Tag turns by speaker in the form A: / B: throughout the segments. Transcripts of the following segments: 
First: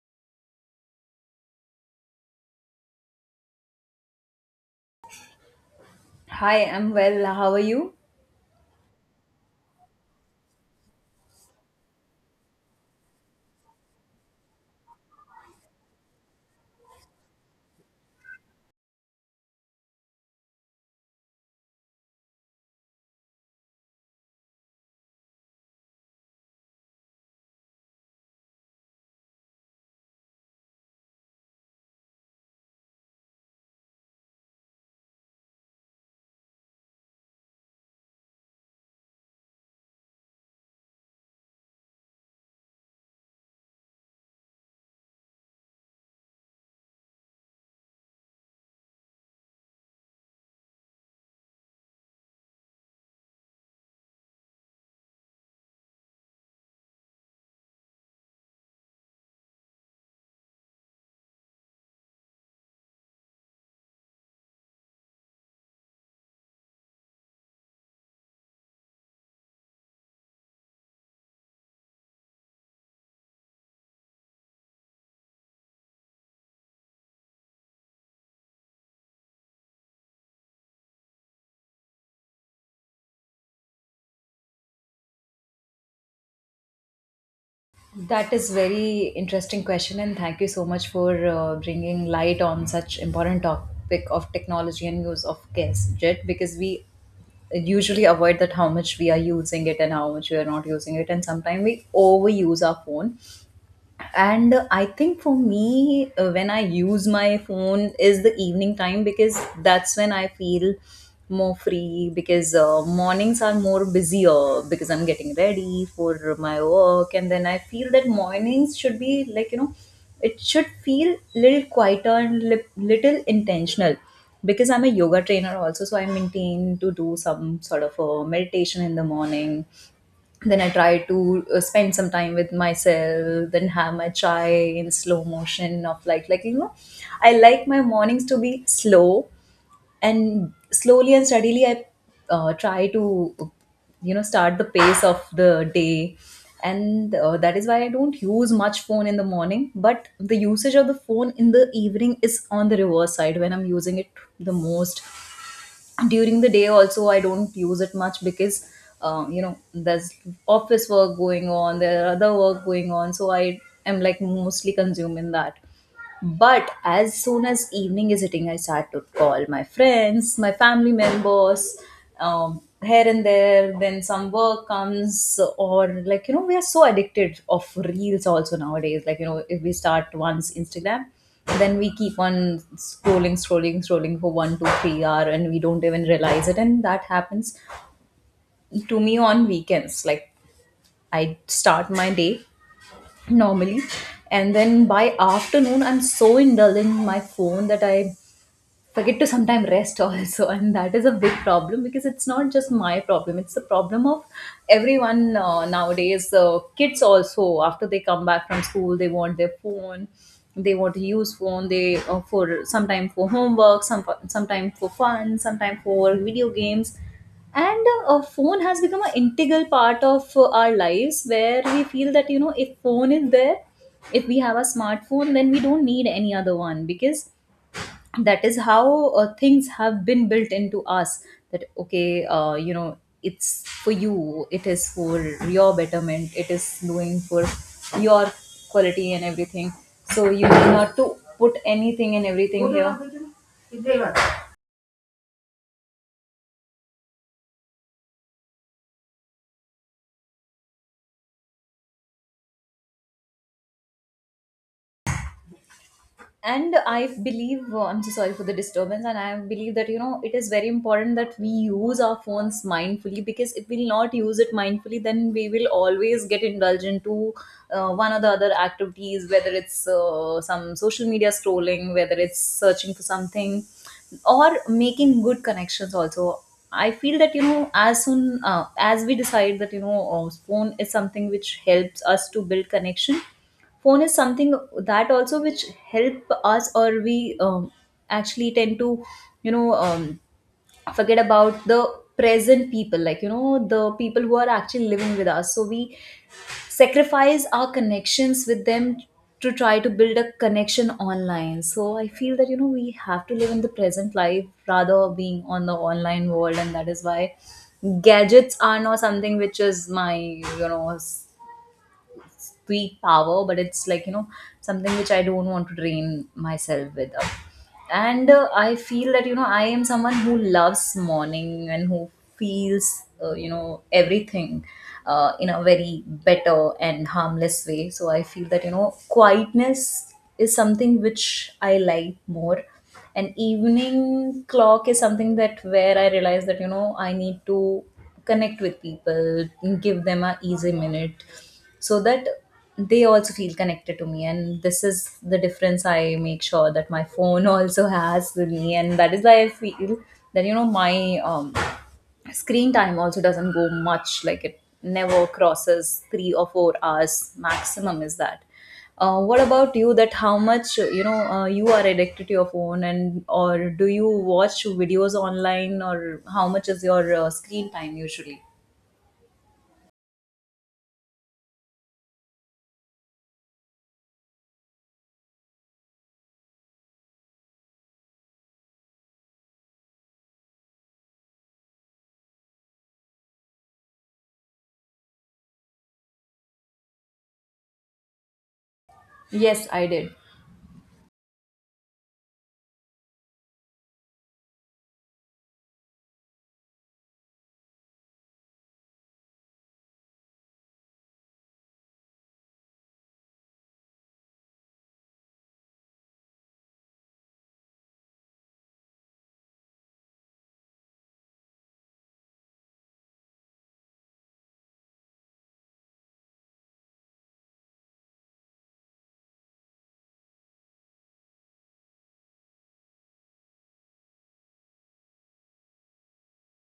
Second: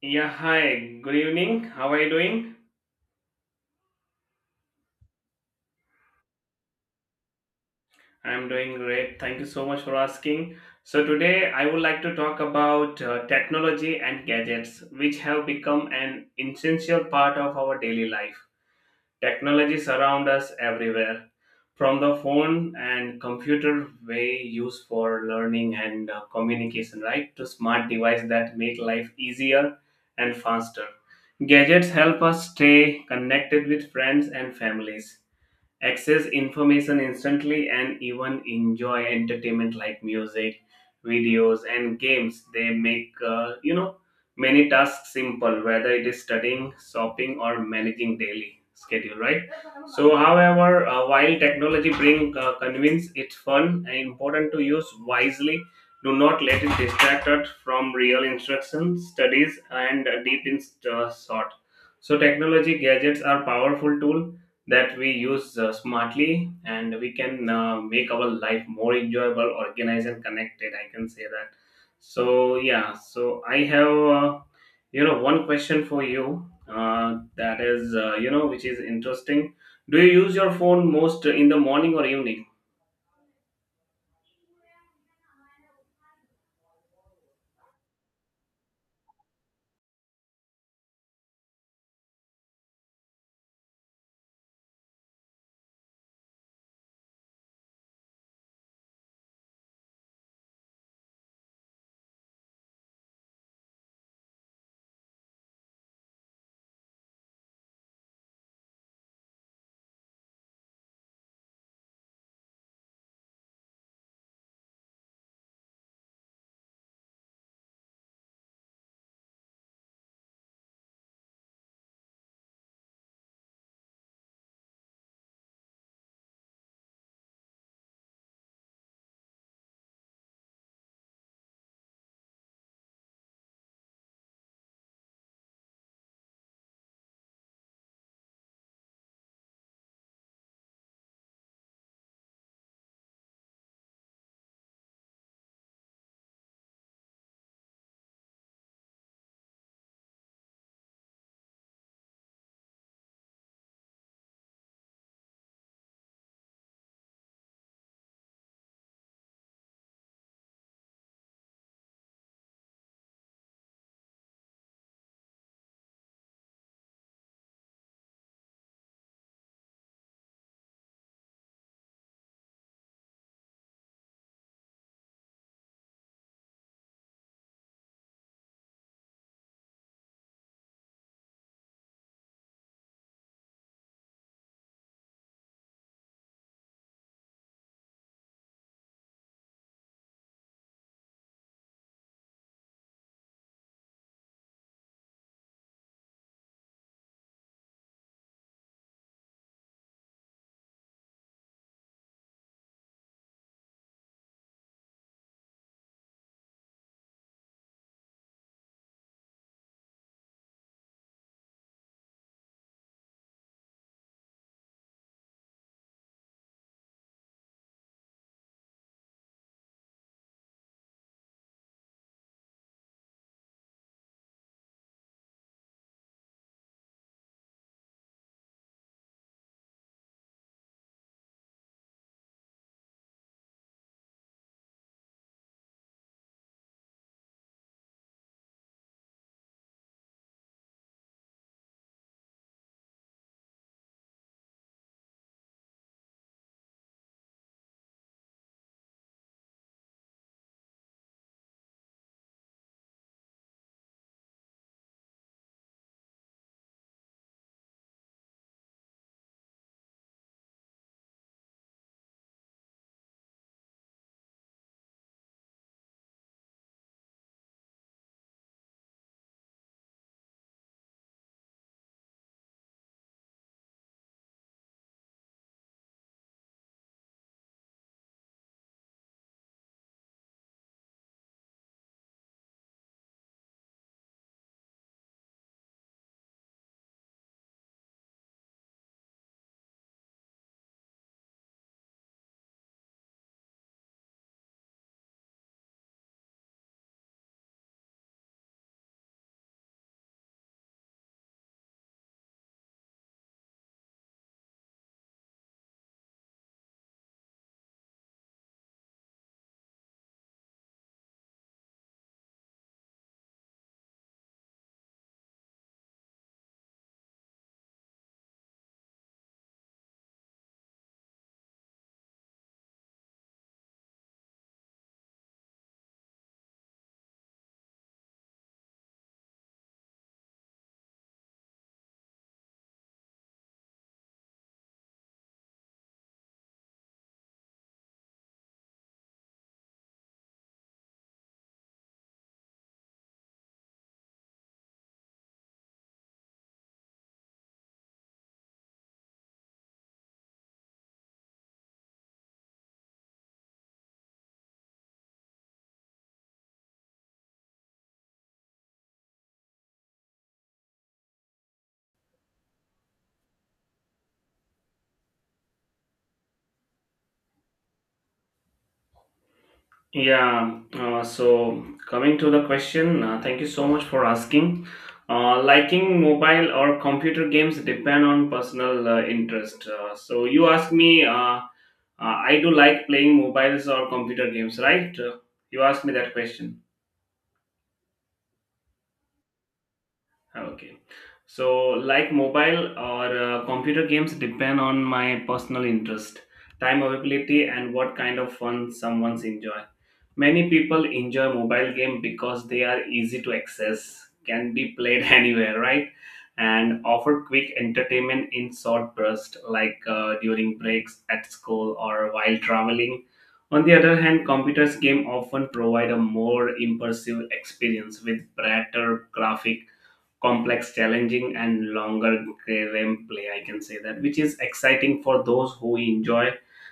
A: Yeah, hi, good evening. How are you doing?
B: Hi, I'm well. How are you?
A: I'm doing great. Thank you so much for asking. So, today I would like to talk about technology and gadgets, which have become an essential part of our daily life. Technology surrounds us everywhere, from the phone and computer we use for learning and communication, right, to smart devices that make life easier and faster. Gadgets help us stay connected with friends and families, access information instantly, and even enjoy entertainment like music, videos, and games. They make many tasks simple, whether it is studying, shopping, or managing daily schedule, right? So however, while technology bring convince, it's fun and important to use wisely. Do not let it distract us from real instruction, studies, and deep in thought. So technology gadgets are powerful tool that we use smartly, and we can make our life more enjoyable, organized, and connected, I can say that. So yeah, so I have one question for you, that is, which is interesting. Do you use your phone most in the morning or evening?
B: That is very interesting question, and thank you so much for bringing light on such important topic of technology and use of gadget, because we usually avoid that how much we are using it and how much we are not using it, and sometimes we overuse our phone. And I think for me, when I use my phone is the evening time, because that's when I feel more free. Because mornings are more busier because I'm getting ready for my work, and then I feel that mornings should be, like, you know, it should feel little quieter and little intentional, because I'm a yoga trainer also, so I maintain to do some sort of a meditation in the morning. Then I try to spend some time with myself, then have my chai in slow motion of like, you know. I like my mornings to be slow, and slowly and steadily I try to, you know, start the pace of the day. And that is why I don't use much phone in the morning, but the usage of the phone in the evening is on the reverse side, when I'm using it the most. During the day also I don't use it much, because you know, there's office work going on, there are other work going on, so I am like mostly consumed in that. But as soon as evening is hitting, I start to call my friends, my family members, here and there. Then some work comes, or like you know, we are so addicted of reels also nowadays. Like you know, if we start once Instagram, then we keep on scrolling, scrolling, scrolling for one, two, 3 hour, and we don't even realize it. And that happens to me on weekends. Like, I start my day normally, and then by afternoon I'm so indulgent in my phone that I forget to sometime rest also. And that is a big problem, because it's not just my problem, it's the problem of everyone, nowadays. Kids also, after they come back from school, they want their phone, they want to use phone, they for sometime for homework, sometime for fun, sometime for video games. And a phone has become an integral part of our lives, where we feel that, you know, if phone is there, if we have a smartphone, then we don't need any other one, because that is how things have been built into us. That, okay, you know, it's for you, it is for your betterment, it is doing for your quality and everything, so you need not to put anything and everything here. And I believe, oh, I'm so sorry for the disturbance, and I believe that, you know, it is very important that we use our phones mindfully, because if we'll not use it mindfully, then we will always get indulged into one or the other activities, whether it's some social media scrolling, whether it's searching for something, or making good connections also. I feel that, you know, as soon as we decide that, you know, phone is something which helps us to build connection, phone is something that also which help us, or we actually tend to, you know, forget about the present people, like you know, the people who are actually living with us, so we sacrifice our connections with them to try to build a connection online. So I feel that, you know, we have to live in the present life rather being on the online world. And that is why gadgets are not something which is my, you know, sweet power, but it's like, you know, something which I don't want to drain myself with. And I feel that, you know, I am someone who loves morning and who feels, you know, everything in a very better and harmless way. So I feel that, you know, quietness is something which I like more, and evening clock is something that where I realize that, you know, I need to connect with people, give them a easy minute, so that they also feel connected to me. And this is the difference I make sure that my phone also has with me. And that is why I feel that, you know, my screen time also doesn't go much, like it never crosses 3 or 4 hours maximum. Is that what about you, that how much, you know, you are addicted to your phone, and or do you watch videos online, or how much is your screen time usually?
A: Yeah, so coming to the question, thank you so much for asking. Liking mobile or computer games depend on personal interest. So you ask me, I do like playing mobiles or computer games, right? You asked me that question.
B: Yes, I did.
A: Okay. So, like mobile or computer games depend on my personal interest, time availability, and what kind of fun someone's enjoy. Many people enjoy mobile game because they are easy to access, can be played anywhere, right? And offer quick entertainment in short bursts, like during breaks at school or while traveling. On the other hand, computers game often provide a more immersive experience with brighter graphic, complex, challenging, and longer game play, I can say that, which is exciting for those who enjoy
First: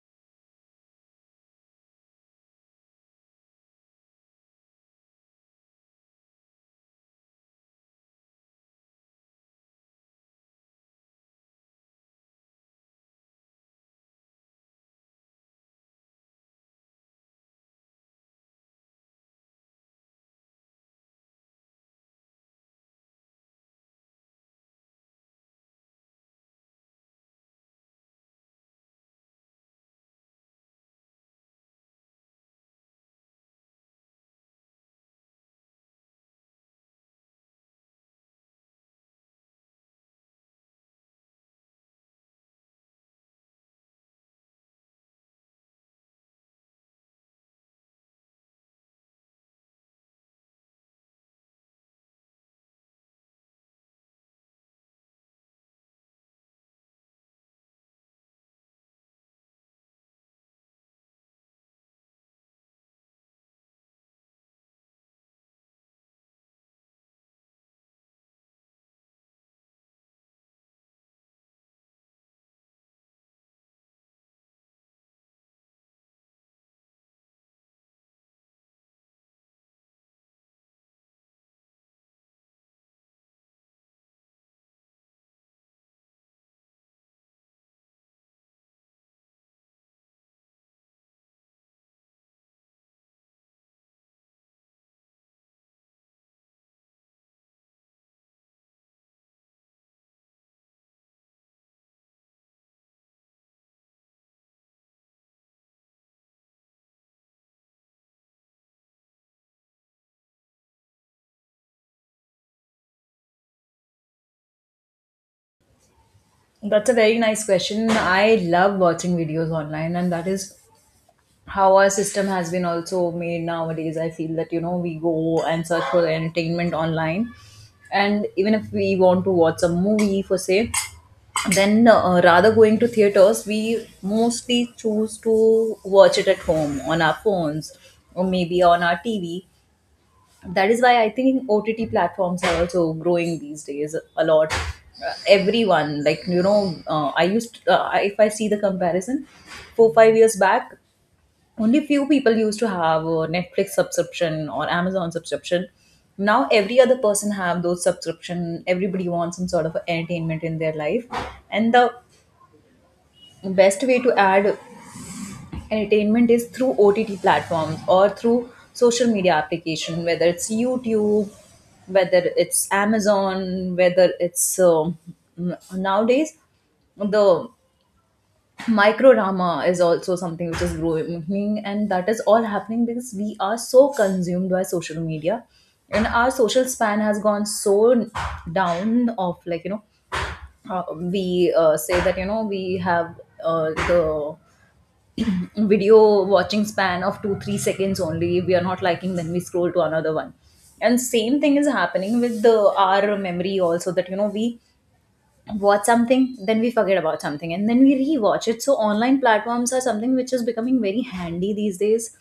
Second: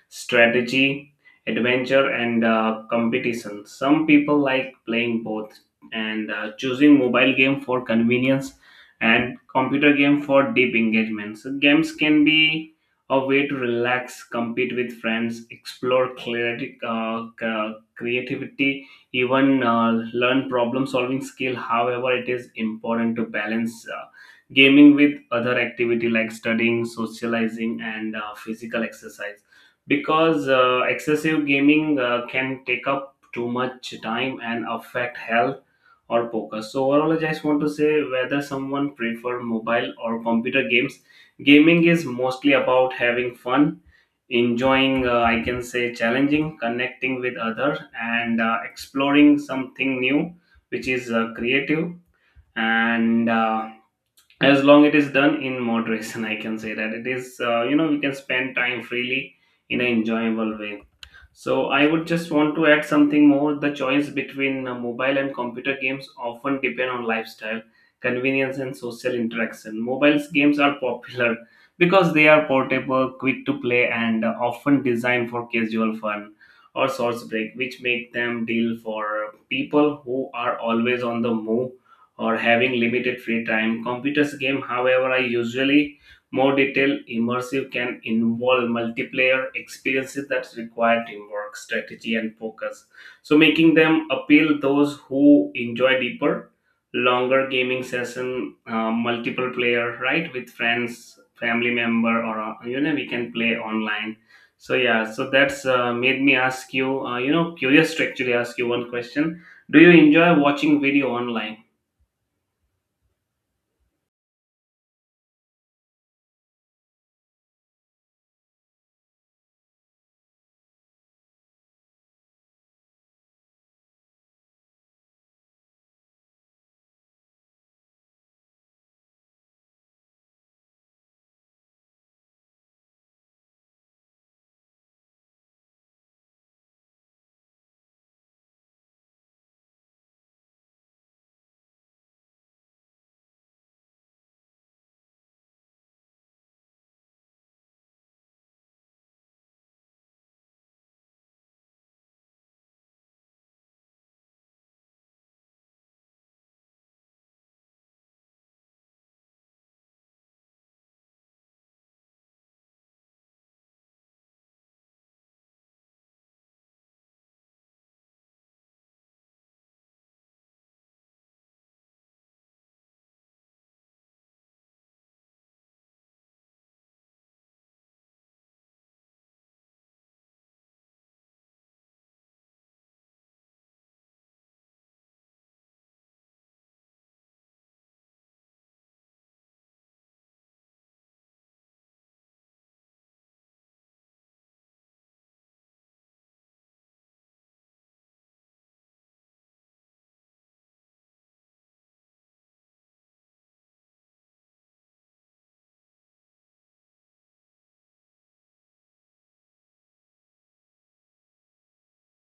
A: strategy, adventure, and competition. Some people like playing both and choosing mobile game for convenience and computer game for deep engagement. So games can be a way to relax, compete with friends, explore clarity, creativity, even learn problem solving skill. However, it is important to balance gaming with other activity like studying, socializing, and physical exercise, because excessive gaming can take up too much time and affect health or focus. So overall I just want to say, whether someone prefer mobile or computer games, gaming is mostly about having fun, enjoying, I can say, challenging, connecting with others, and exploring something new, which is creative, and as long it is done in moderation, I can say that, it is, we can spend time freely in an enjoyable way. So I would just want to add something more. The choice between mobile and computer games often depend on lifestyle, convenience, and social interaction. Mobile games are popular because they are portable, quick to play, and often designed for casual fun or short break, which make them deal for people who are always on the move or having limited free time. Computers game, however, are usually more detailed, immersive, can involve multiplayer experiences that require teamwork, strategy, and focus. So making them appeal those who enjoy deeper, longer gaming session, multiple player, right, with friends, family member, or we can play online. So yeah, so that's made me ask you, you know, curious to actually ask you one question. Do you enjoy watching video online?
B: That's a very nice question. I love watching videos online, and that is how our system has been also made nowadays. I feel that, you know, we go and search for entertainment online. And even if we want to watch a movie for say, then rather going to theaters, we mostly choose to watch it at home on our phones or maybe on our TV. That is why I think OTT platforms are also growing these days a lot. Everyone, like you know, if I see the comparison 4 5 years back, only few people used to have a Netflix subscription or Amazon subscription. Now every other person have those subscription, everybody wants some sort of entertainment in their life. And the best way to add entertainment is through OTT platforms or through social media application, whether it's YouTube, whether it's Amazon, whether it's, nowadays, the microdrama is also something which is growing. And that is all happening because we are so consumed by social media, and our social span has gone so down of, like you know, we say that, you know, we have the video watching span of 2 3 seconds only. If we are not liking, then we scroll to another one. And same thing is happening with the our memory also, that, you know, we watch something, then we forget about something, and then we rewatch it. So online platforms are something which is becoming very handy these days,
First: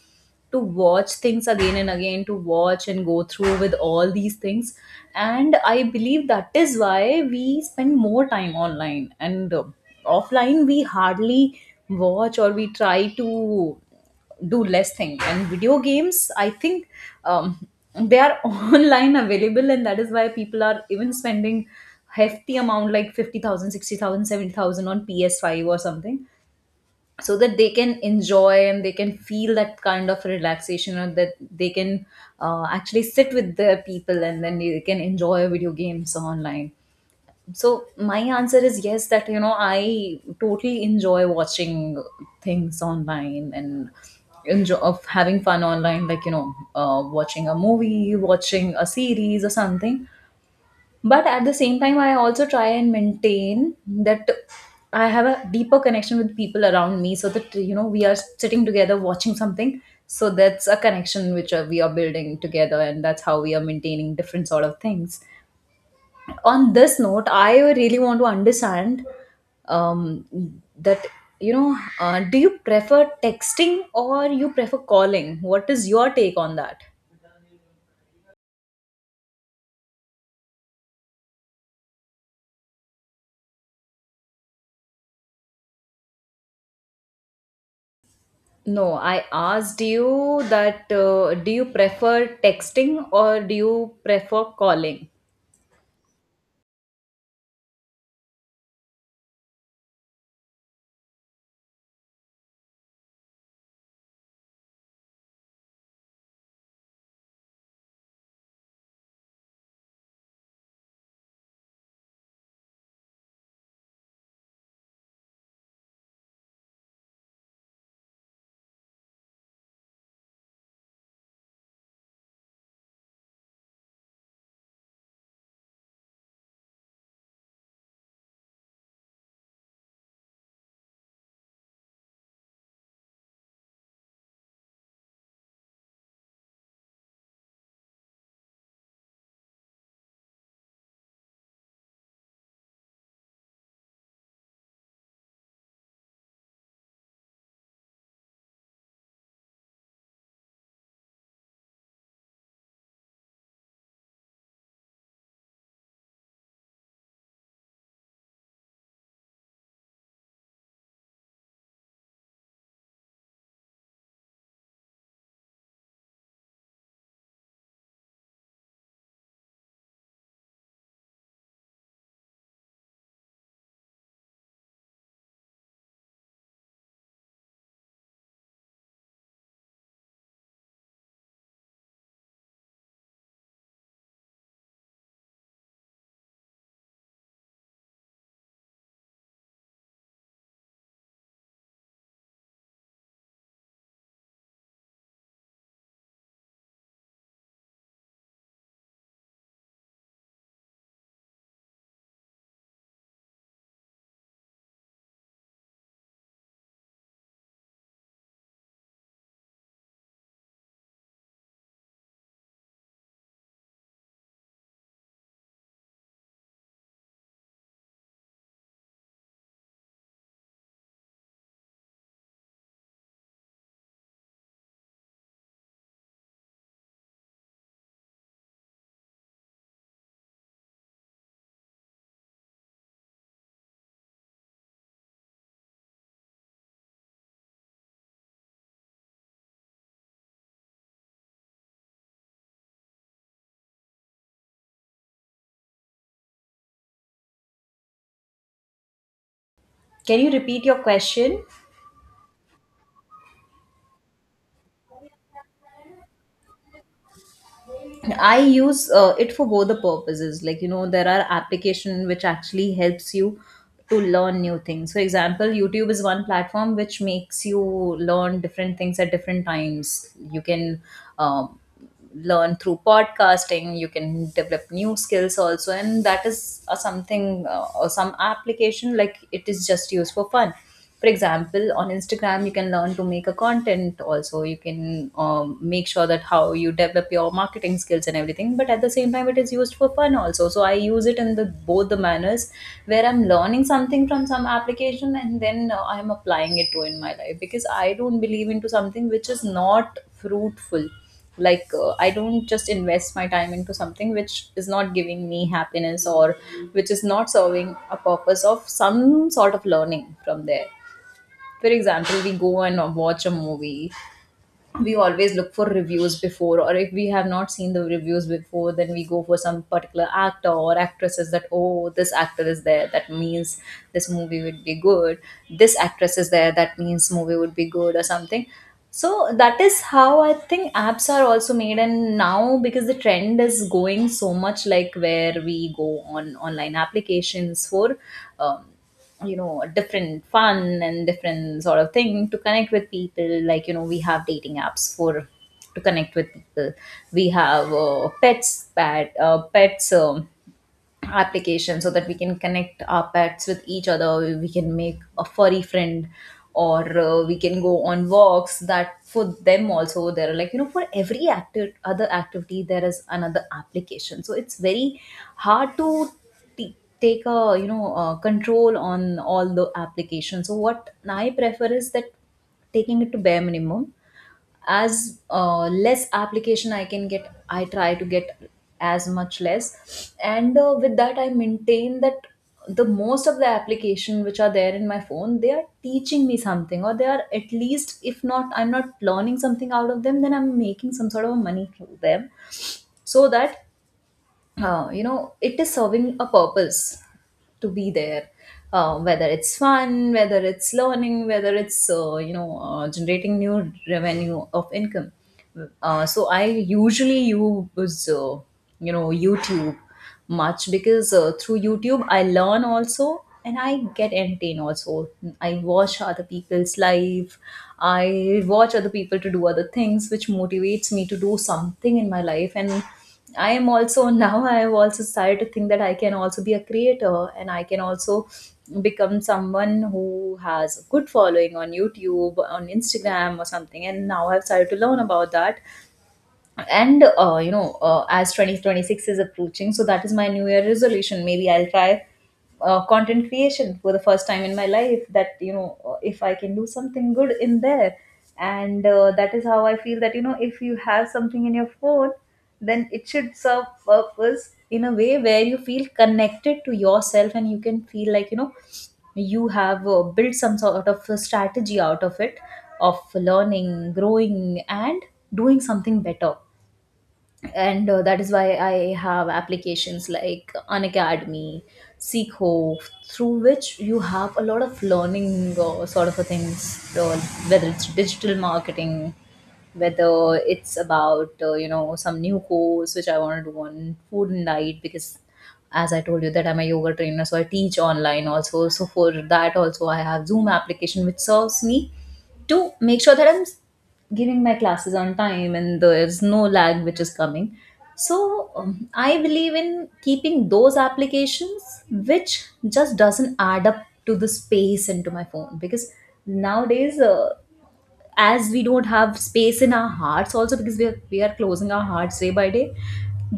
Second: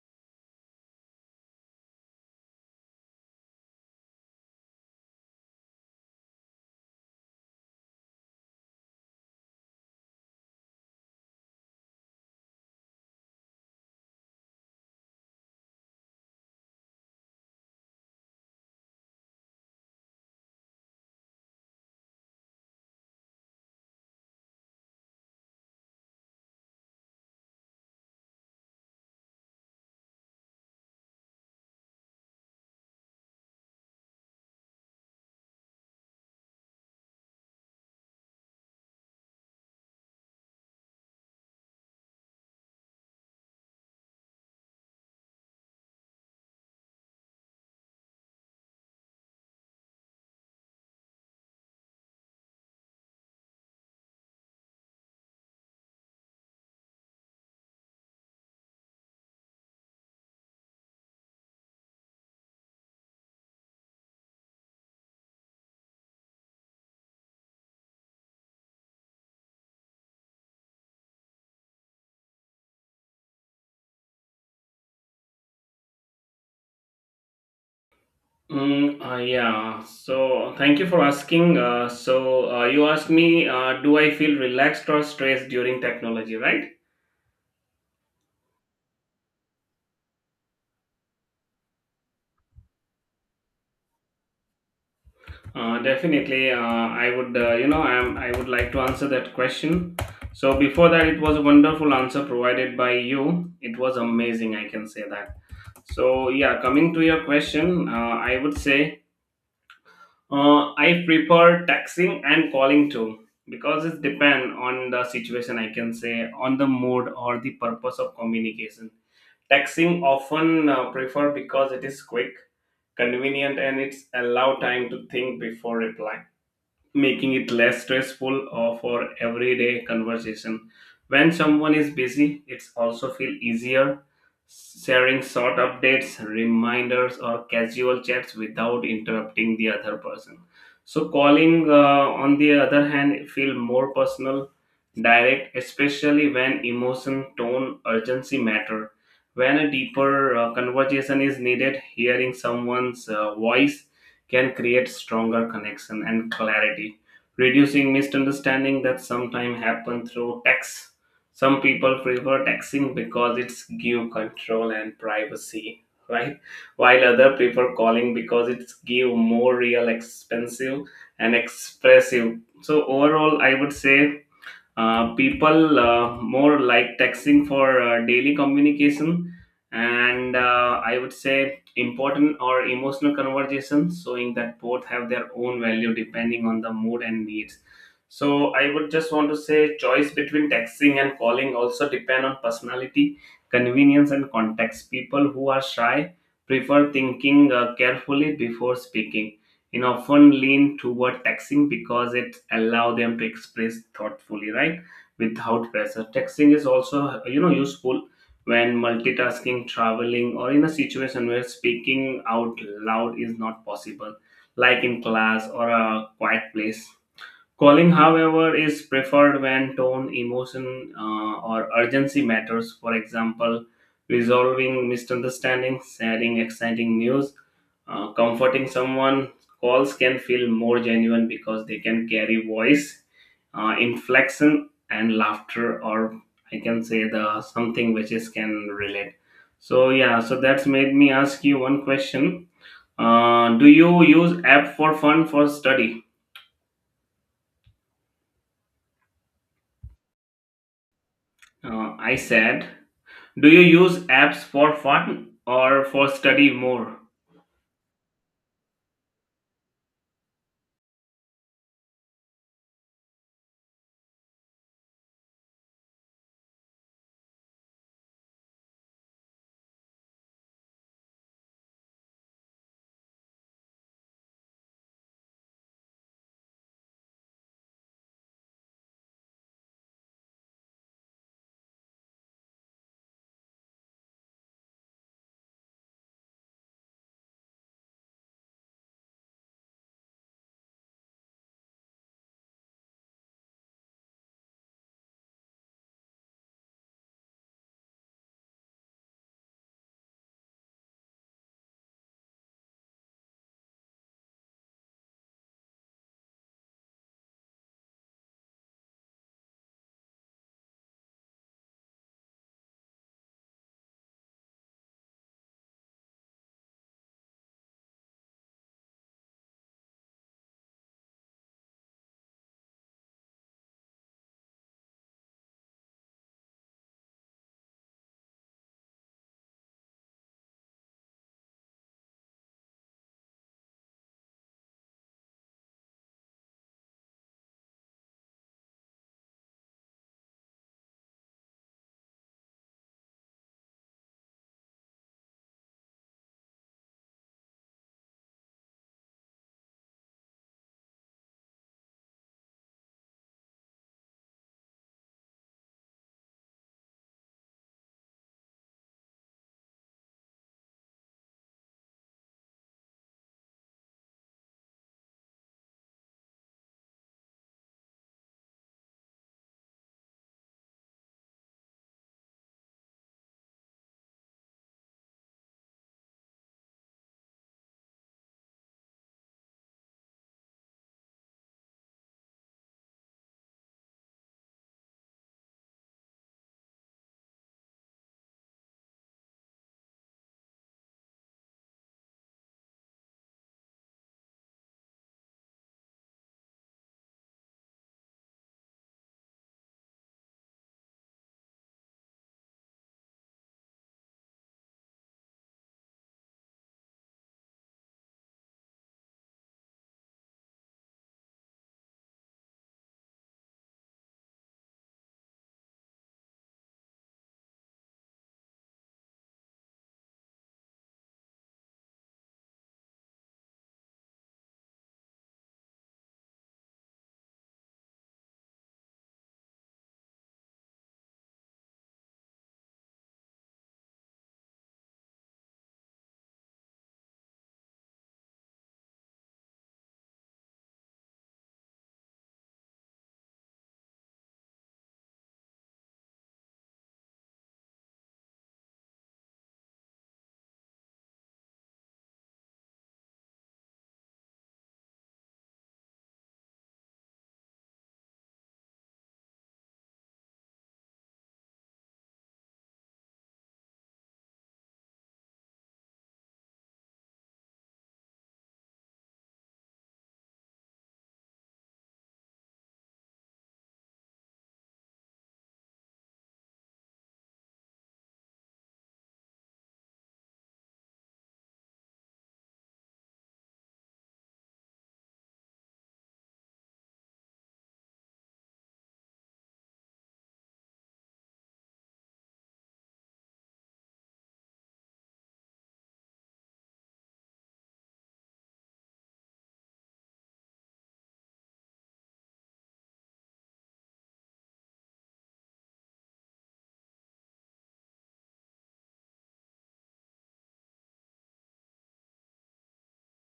B: to watch things again and again, to watch and go through with all these things. And I believe that is why we spend more time online and offline. We hardly watch, or we try to do less thing. And video games, I think, um, they are online available, and that is why people are even spending hefty amount like 50,000, 60,000, 70,000 on PS5 or something, so that they can enjoy and they can feel that kind of relaxation, or that they can actually sit with their people and then they can enjoy video games online. So my answer is yes, that, you know, I totally enjoy watching things online and enjoy of having fun online, like, you know, watching a movie, watching a series or something. But at the same time, I also try and maintain that I have a deeper connection with people around me, so that, you know, we are sitting together watching something. So that's a connection which we are building together, and that's how we are maintaining different sort of things. On this note, I really want to understand, that, you know, do you prefer texting, or you prefer calling? What is your take on that?
A: Mm, yeah, so thank you for asking. So you asked me, do I feel relaxed or stressed during technology, right?
B: No, I asked you that, do you prefer texting, or do you prefer calling?
A: Definitely, I would, I would like to answer that question. So before that, it was a wonderful answer provided by you. It was amazing, I can say that. So yeah, coming to your question, I would say I prefer texting and calling too, because it depends on the situation. I can say, on the mood or the purpose of communication. Texting often prefer because it is quick, convenient, and it's allow time to think before reply, making it less stressful or for everyday conversation. When someone is busy, it's also feel easier sharing short updates, reminders, or casual chats without interrupting the other person. So calling, on the other hand, feel more personal, direct, especially when emotion, tone, urgency matter. When a deeper conversation is needed, hearing someone's voice can create stronger connection and clarity, reducing misunderstanding that sometimes happen through text. Some people prefer texting because it's give control and privacy, right? While other prefer calling because it's give more real, expensive, and expressive. So overall, I would say people more like texting for daily communication and I would say important or emotional conversations, showing that both have their own value depending on the mood and needs. So I would just want to say choice between texting and calling also depend on personality, convenience, and context. People who are shy prefer thinking carefully before speaking, you know, often lean toward texting because it allow them to express thoughtfully, right, without pressure. Texting is also, you know, useful when multitasking, traveling, or in a situation where speaking out loud is not possible, like in class or a quiet place. Calling, however, is preferred when tone, emotion, or urgency matters. For example, resolving misunderstandings, sharing exciting news, comforting someone. Calls can feel more genuine because they can carry voice, inflection, and laughter, or I can say the something which is can relate. So yeah, so that's made me ask you one question. Do you use app for fun for study?
B: Can you repeat your question?
A: I said, do you use apps for fun or for study more?
B: I use it for both the purposes. Like, you know, there are application which actually helps you to learn new things. For example, YouTube is one platform which makes you learn different things at different times. You can um, learn through podcasting. You can develop new skills also, and that is something or some application, like, it is just used for fun. For example, on Instagram you can learn to make a content also. You can make sure that how you develop your marketing skills and everything, but at the same time it is used for fun also. So I use it in the both the manners, where I'm learning something from some application and then I'm applying it to in my life, because I don't believe into something which is not fruitful. Like, I don't just invest my time into something which is not giving me happiness, or which is not serving a purpose of some sort of learning from there. For example, we go and watch a movie. We always look for reviews before, or if we have not seen the reviews before, then we go for some particular actor or actresses, that, oh, this actor is there, that means this movie would be good. This actress is there, that means movie would be good or something. So that is how I think apps are also made. And now, because the trend is going so much, like, where we go on online applications for um, you know, a different fun and different sort of thing to connect with people, like, you know, we have dating apps for to connect with people. We have pets pet pets application, so that we can connect our pets with each other. We can make a furry friend, or we can go on walks that for them also. There are, like, you know, for every active other activity there is another application, so it's very hard to take a, you know, control on all the applications. So what I prefer is that taking it to bare minimum. As less application I can get, I try to get as much less, and with that I maintain that the most of the application which are there in my phone, they are teaching me something, or they are at least, if not, I'm not learning something out of them, then I'm making some sort of money through them. So that you know, it is serving a purpose to be there, whether it's fun, whether it's learning, whether it's you know, generating new revenue of income. So I usually use you know, YouTube much, because through YouTube I learn also and I get entertained also. I watch other people's life. I watch other people to do other things, which motivates me to do something in my life. And I am also now I have also started to think that I can also be a creator, and I can also become someone who has a good following on YouTube, on Instagram or something. And now I've started to learn about that. And you know, as 2026 is approaching, so that is my new year resolution. Maybe I'll try content creation for the first time in my life, that, you know, if I can do something good in there. And that is how I feel, that, you know, if you have something in your phone, then it should serve purpose in a way where you feel connected to yourself, and you can feel like, you know, you have built some sort of a strategy out of it, of learning, growing and doing something better. And that is why I have applications like Unacademy, Seekho, through which you have a lot of learning sort of a things, whether it's digital marketing, whether it's about you know, some new course which I want to do on food and diet. Because as I told you that I'm a yoga trainer, so I teach online also, so for that also I have Zoom application, which serves me to make sure that I'm giving my classes on time and there's no lag which is coming. So I believe in keeping those applications which just doesn't add up to the space into my phone, because nowadays as we don't have space in our hearts also, because we are closing our hearts day by day,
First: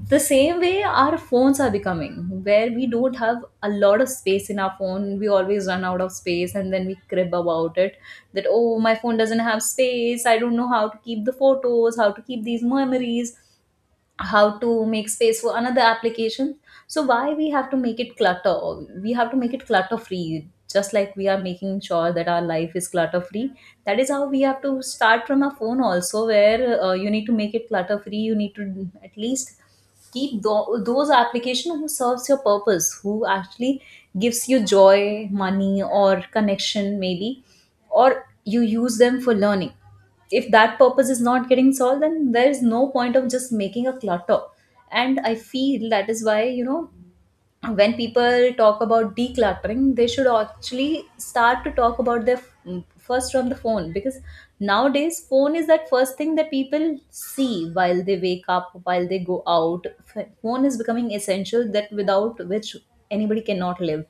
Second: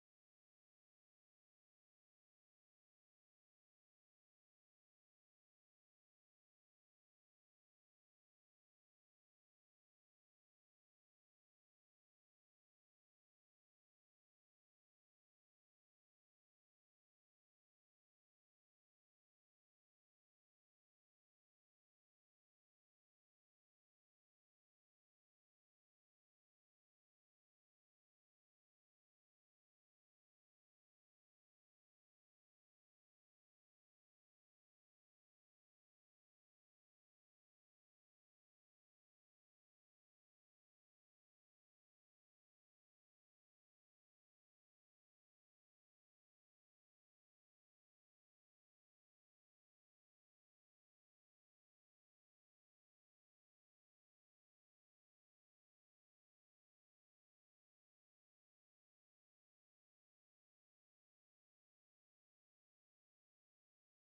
B: the same way our phones are becoming, where we don't have a lot of space in our phone. We always run out of space and then we crib about it, that, oh, my phone doesn't have space, I don't know how to keep the photos, how to keep these memories, how to make space for another application. So why we have to make it clutter? We have to make it clutter free, just like we are making sure that our life is clutter free. That is how we have to start from our phone also, where you need to make it clutter free. You need to at least keep those application who serves your purpose, who actually gives you joy, money or connection, maybe, or you use them for learning. If that purpose is not getting solved, then there is no point of just making a clutter. And I feel that is why, you know, when people talk about decluttering, they should actually start to talk about their first from the phone, because nowadays phone is that first thing that people see while they wake up, while they go out. Phone is becoming essential, that without which anybody cannot live.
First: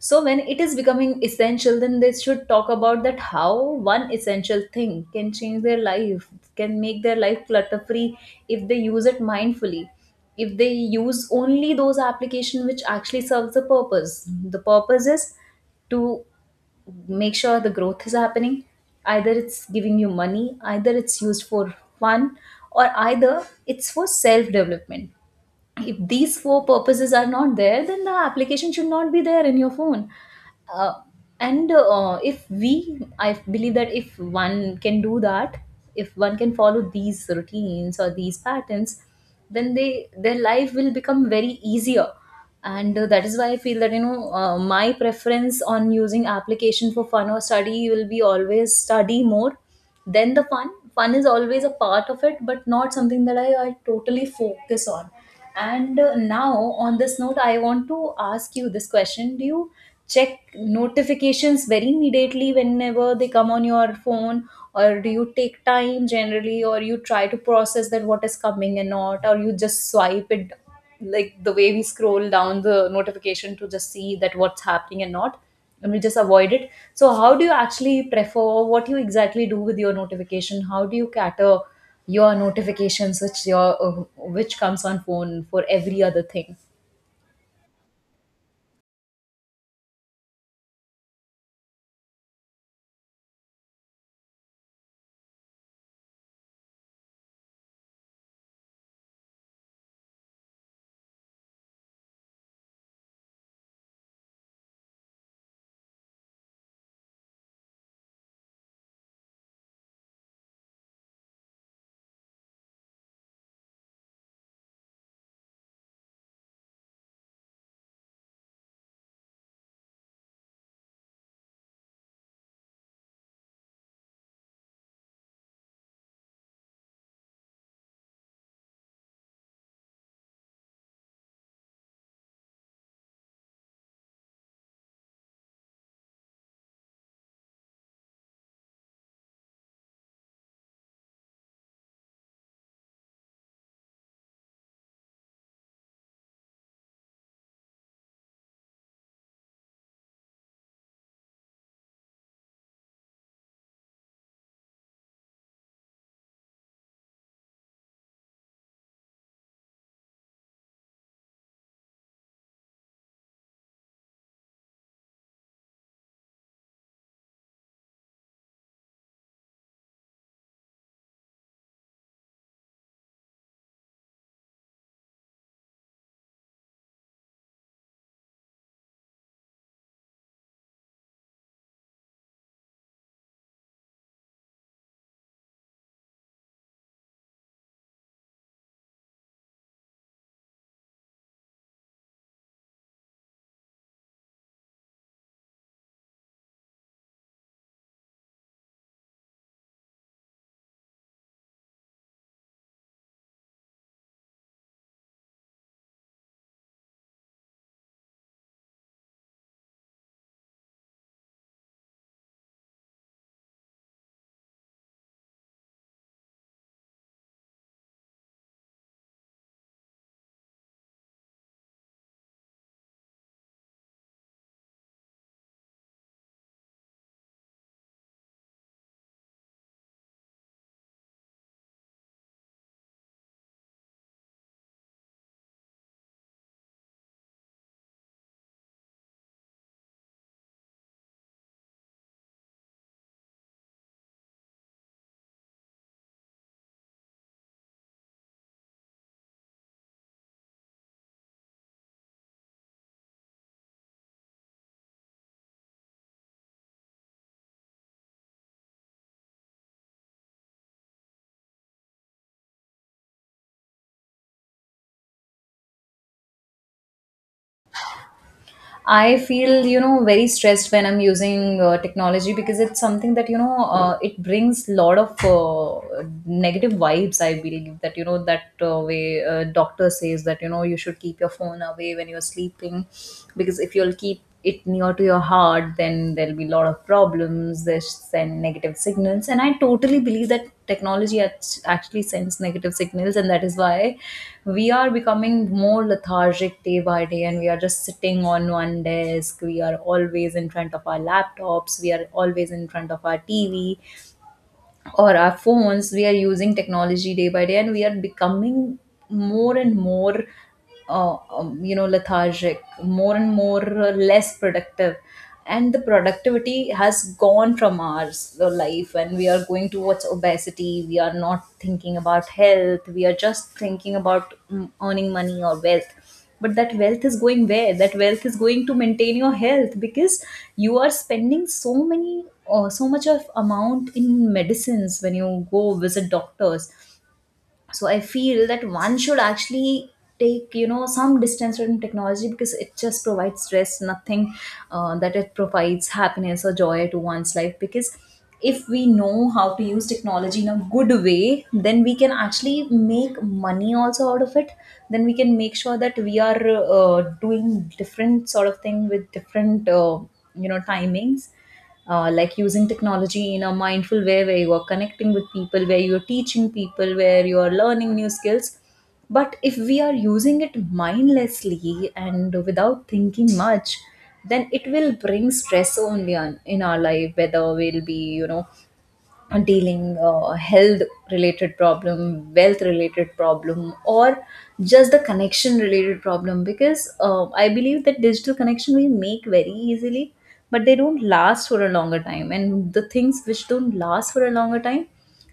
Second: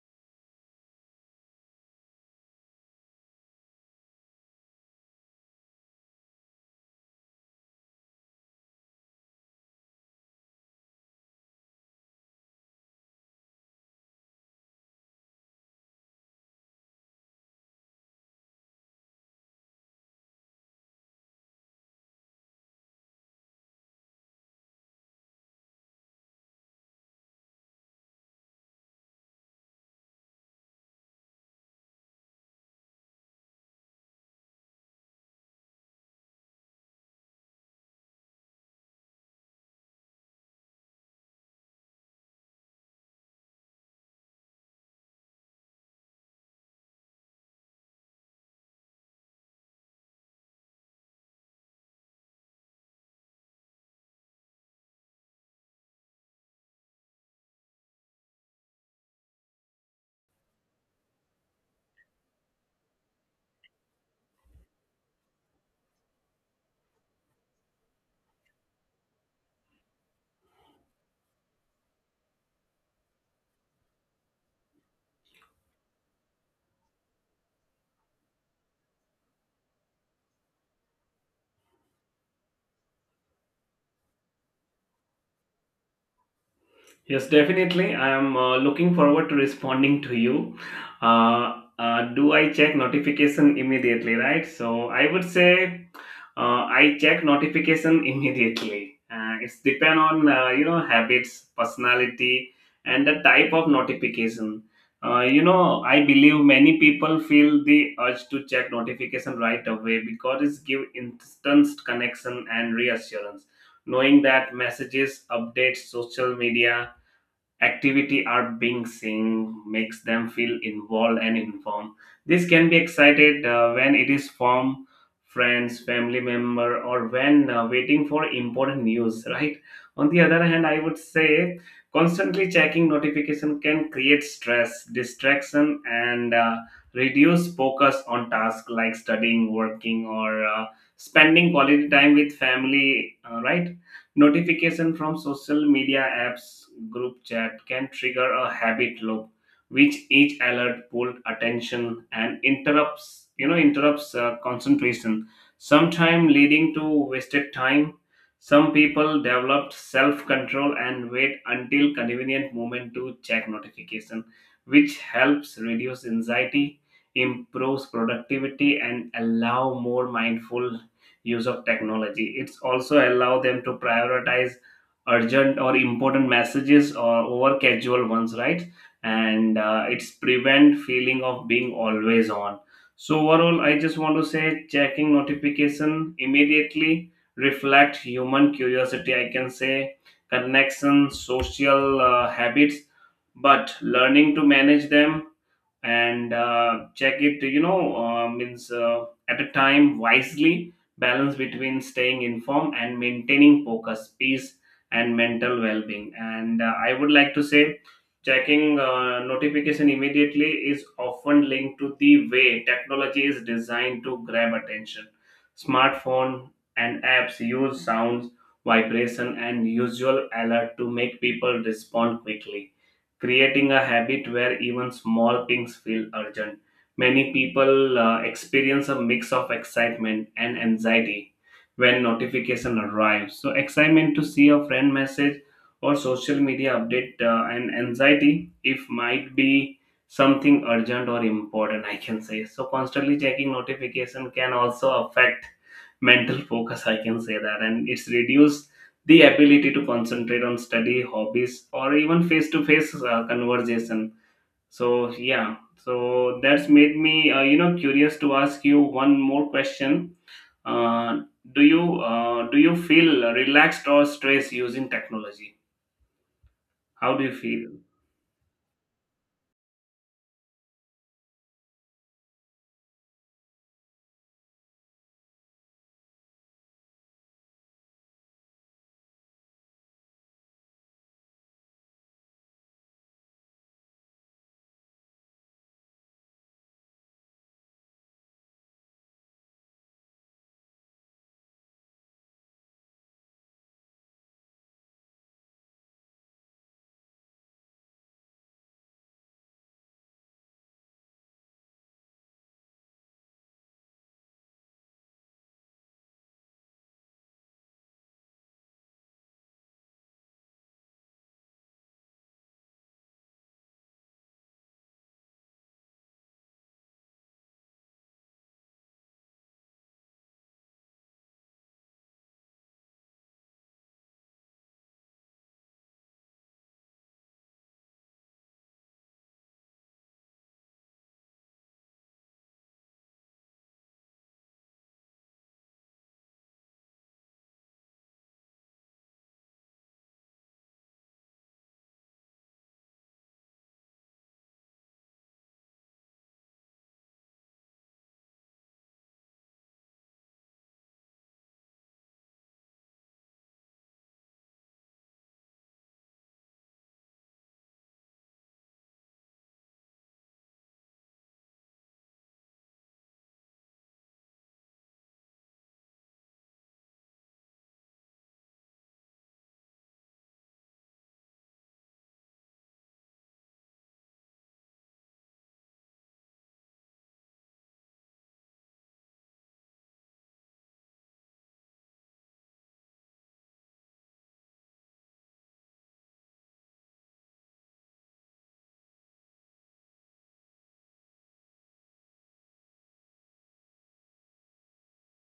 B: So when it is becoming essential, then they should talk about that how one essential thing can change their life, can make their life clutter free if they use it mindfully. If they use only those application which actually serves the purpose. The purpose is to make sure the growth is happening. Either it's giving you money, either it's used for fun, or either it's for self development. If these four purposes are not there, then the application should not be there in your phone. Uh, and If we, I believe that if one can do that, if one can follow these routines or these patterns, then they, their life will become very easier. And that is why I feel that, you know, my preference on using application for fun or study will be always study more than the fun. Fun is always a part of it, but not something that I totally focus on. And now, on this note, I want to ask you this question. Do you check notifications very immediately whenever they come on your phone, or do you take time generally, or you try to process that what is coming and not, or you just swipe it, like the way we scroll down the notification to just see that what's happening and not, and we just avoid it? So how do you actually prefer? What do you exactly do with your notification? How do you cater your notifications, which your which comes on phone for every other thing?
A: Yes, definitely. I am looking forward to responding to you. Do I check notification immediately, right? So I would say I check notification immediately. It's depend on, you know, habits, personality, and the type of notification. You know, I believe many people feel the urge to check notification right away because it give instant connection and reassurance. Knowing that messages, updates, social media activity are being seen makes them feel involved and informed. This can be excited when it is from friends, family member, or when waiting for important news. Right. On the other hand, I would say constantly checking notification can create stress, distraction, and reduce focus on tasks like studying, working, or spending quality time with family, right. Notification from social media apps, group chat can trigger a habit loop, which each alert pulls attention and interrupts concentration, sometimes leading to wasted time. Some people developed self-control and wait until convenient moment to check notification, which helps reduce anxiety, improves productivity, and allow more mindful use of technology. It's also allow them to prioritize urgent or important messages or over casual ones, right? And it's prevent feeling of being always on. So overall, I just want to say checking notification immediately reflect human curiosity, I can say, connection, social habits, but learning to manage them and check it, you know, means at a time wisely balance between staying informed and maintaining focus, peace, and mental well-being. And I would like to say checking notification immediately is often linked to the way technology is designed to grab attention. Smartphone and apps use sounds, vibration, and usual alert to make people respond quickly, creating a habit where even small things feel urgent. Many people experience a mix of excitement and anxiety when notification arrives. So excitement to see a friend message or social media update, and anxiety if might be something urgent or important, I can say. So constantly checking notification can also affect mental focus, I can say that, and it's reduced the ability to concentrate on study, hobbies, or even face to face conversation. So yeah, so that's made me, you know, curious to ask you one more question. Uh, do you uh, do you feel relaxed or stressed using technology? How do you feel?
B: I feel, you know, very stressed when I'm using technology, because it's something that, you know, it brings lot of negative vibes. I believe that, you know, that way doctor says that, you know, you should keep your phone away when you're sleeping, because if you'll keep it near to your heart, then there'll be a lot of problems. They send negative signals, and I totally believe that technology actually sends negative signals, and that is why we are becoming more lethargic day by day, and we are just sitting on one desk. We are always in front of our laptops. We are always in front of our TV, or our phones. We are using technology day by day, and we are becoming more and more you know, lethargic, more and more less productive. And the productivity has gone from our life, and we are going towards obesity. We are not thinking about health. We are just thinking about earning money or wealth. But that wealth is going where? That wealth is going to maintain your health, because you are spending so many, or so much of amount in medicines when you go visit doctors. So I feel that one should actually take, you know, some distance from technology, because it just provides stress, nothing that it provides happiness or joy to one's life. Because if we know how to use technology in a good way, then we can actually make money also out of it. Then we can make sure that we are doing different sort of thing with different you know, timings. Like, using technology in a mindful way, where you are connecting with people, where you're teaching people, where you are learning new skills. But if we are using it mindlessly and without thinking much, then it will bring stress only on in our life, whether we'll be, you know, dealing health related problem, wealth related problem, or just the connection related problem. Because I believe that digital connection we make very easily, but they don't last for a longer time, and the things which don't last for a longer time,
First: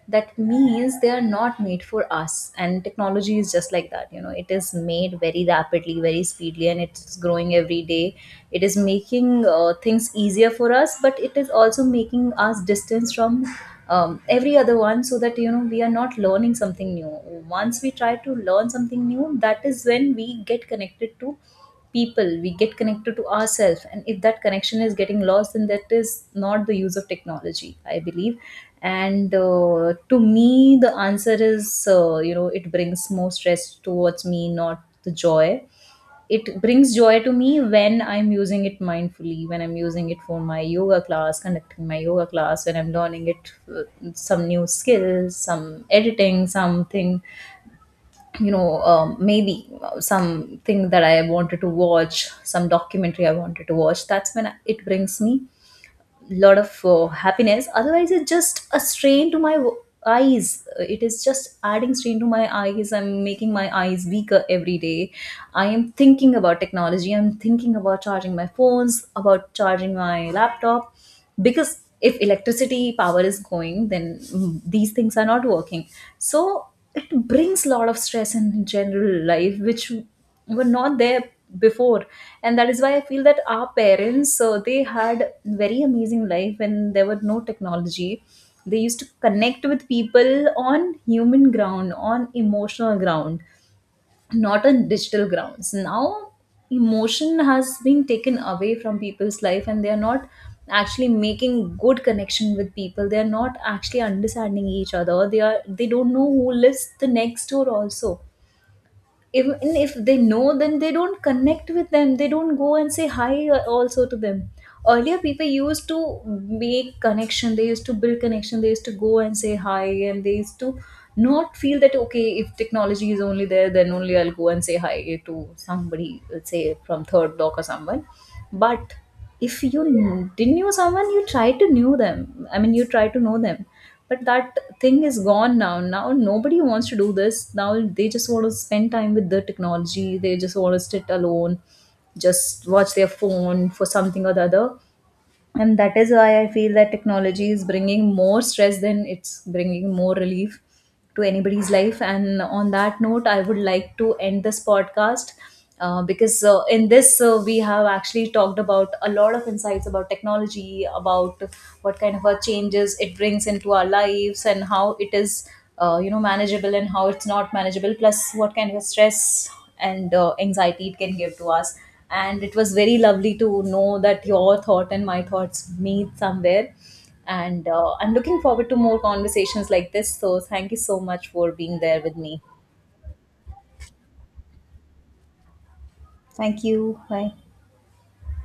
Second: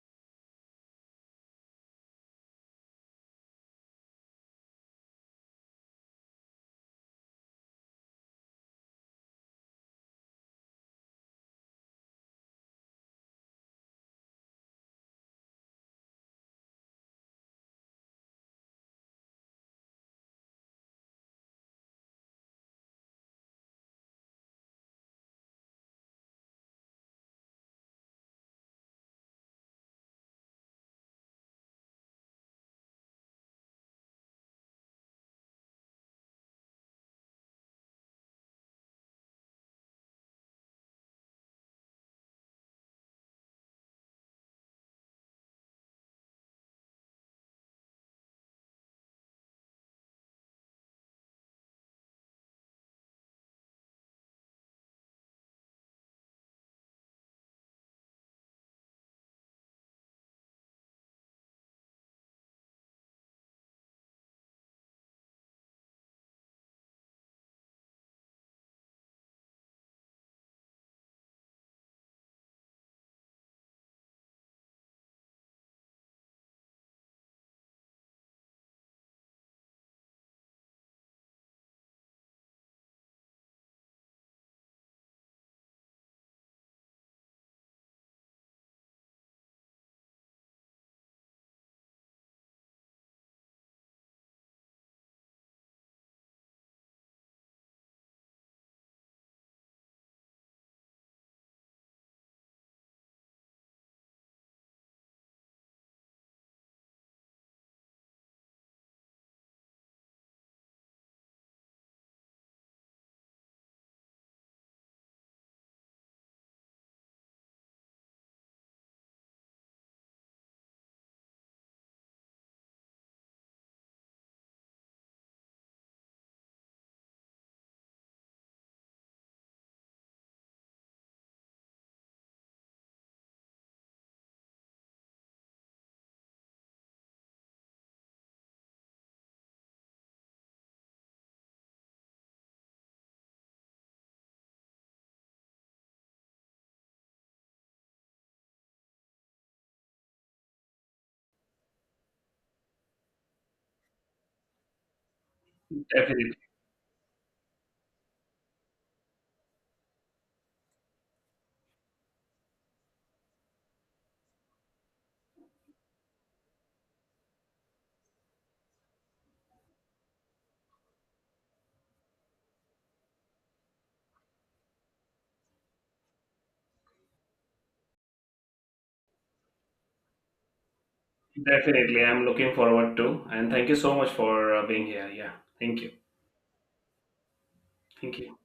B: that means they are not made for us. And technology is just like that, you know, it is made very rapidly, very speedily, and it's growing every day. It is making things easier for us, but it is also making us distance from every other one, so that, you know, we are not learning something new. Once we try to learn something new, that is when we get connected to people, we get connected to ourselves. And if that connection is getting lost, then that is not the use of technology, I believe. And to me, the answer is, you know, it brings more stress towards me, not the joy. It brings joy to me when I'm using it mindfully, when I'm using it for my yoga class, conducting my yoga class, when I'm learning it, some new skills, some editing, something, you know, maybe something that I wanted to watch, some documentary I wanted to watch. That's when it brings me lot of happiness. Otherwise it's just a strain to my eyes. It is just adding strain to my eyes. I'm making my eyes weaker every day. I am thinking about technology. I'm thinking about charging my phones, about charging my laptop, because if electricity power is going, then these things are not working. So it brings a lot of stress in general life, which were not there before. And that is why I feel that our parents, so they had very amazing life when there was no technology. They used to connect with people on human ground, on emotional ground, not on digital grounds. Now emotion has been taken away from people's life, and they are not actually making good connection with people. They are not actually understanding each other. They are, they don't know who lives the next door also. Even if they know, then they don't connect with them. They don't go and say hi also to them. Earlier people used to make connection. They used to build connection. They used to go and say hi, and they used to not feel that, okay, if technology is only there, then only I'll go and say hi to somebody, let's say, from third block or someone. But if you didn't know someone, you try to know them, I mean, you try to know them. But that thing is gone now. Now nobody wants to do this now. They just want to spend time with the technology. They just want to sit alone, just watch their phone for something or the other. And that is why I feel that technology is bringing more stress than it's bringing more relief to anybody's life. And on that note, I would like to end this podcast,
A: Definitely.
B: because in this, we have actually talked about a lot of insights about technology, about what kind of a changes it brings into our lives and how it is, you know, manageable and how it's not manageable, plus what kind of stress and anxiety it can give to us. And it was very lovely to know that your thought and my thoughts meet somewhere. And I'm looking forward to more conversations like this. So thank you so much for being there
A: Definitely,
B: with
A: I'm
B: me.
A: looking forward to, and thank you so much for being here. Yeah, thank you.
B: Thank you. Bye.
A: Thank you.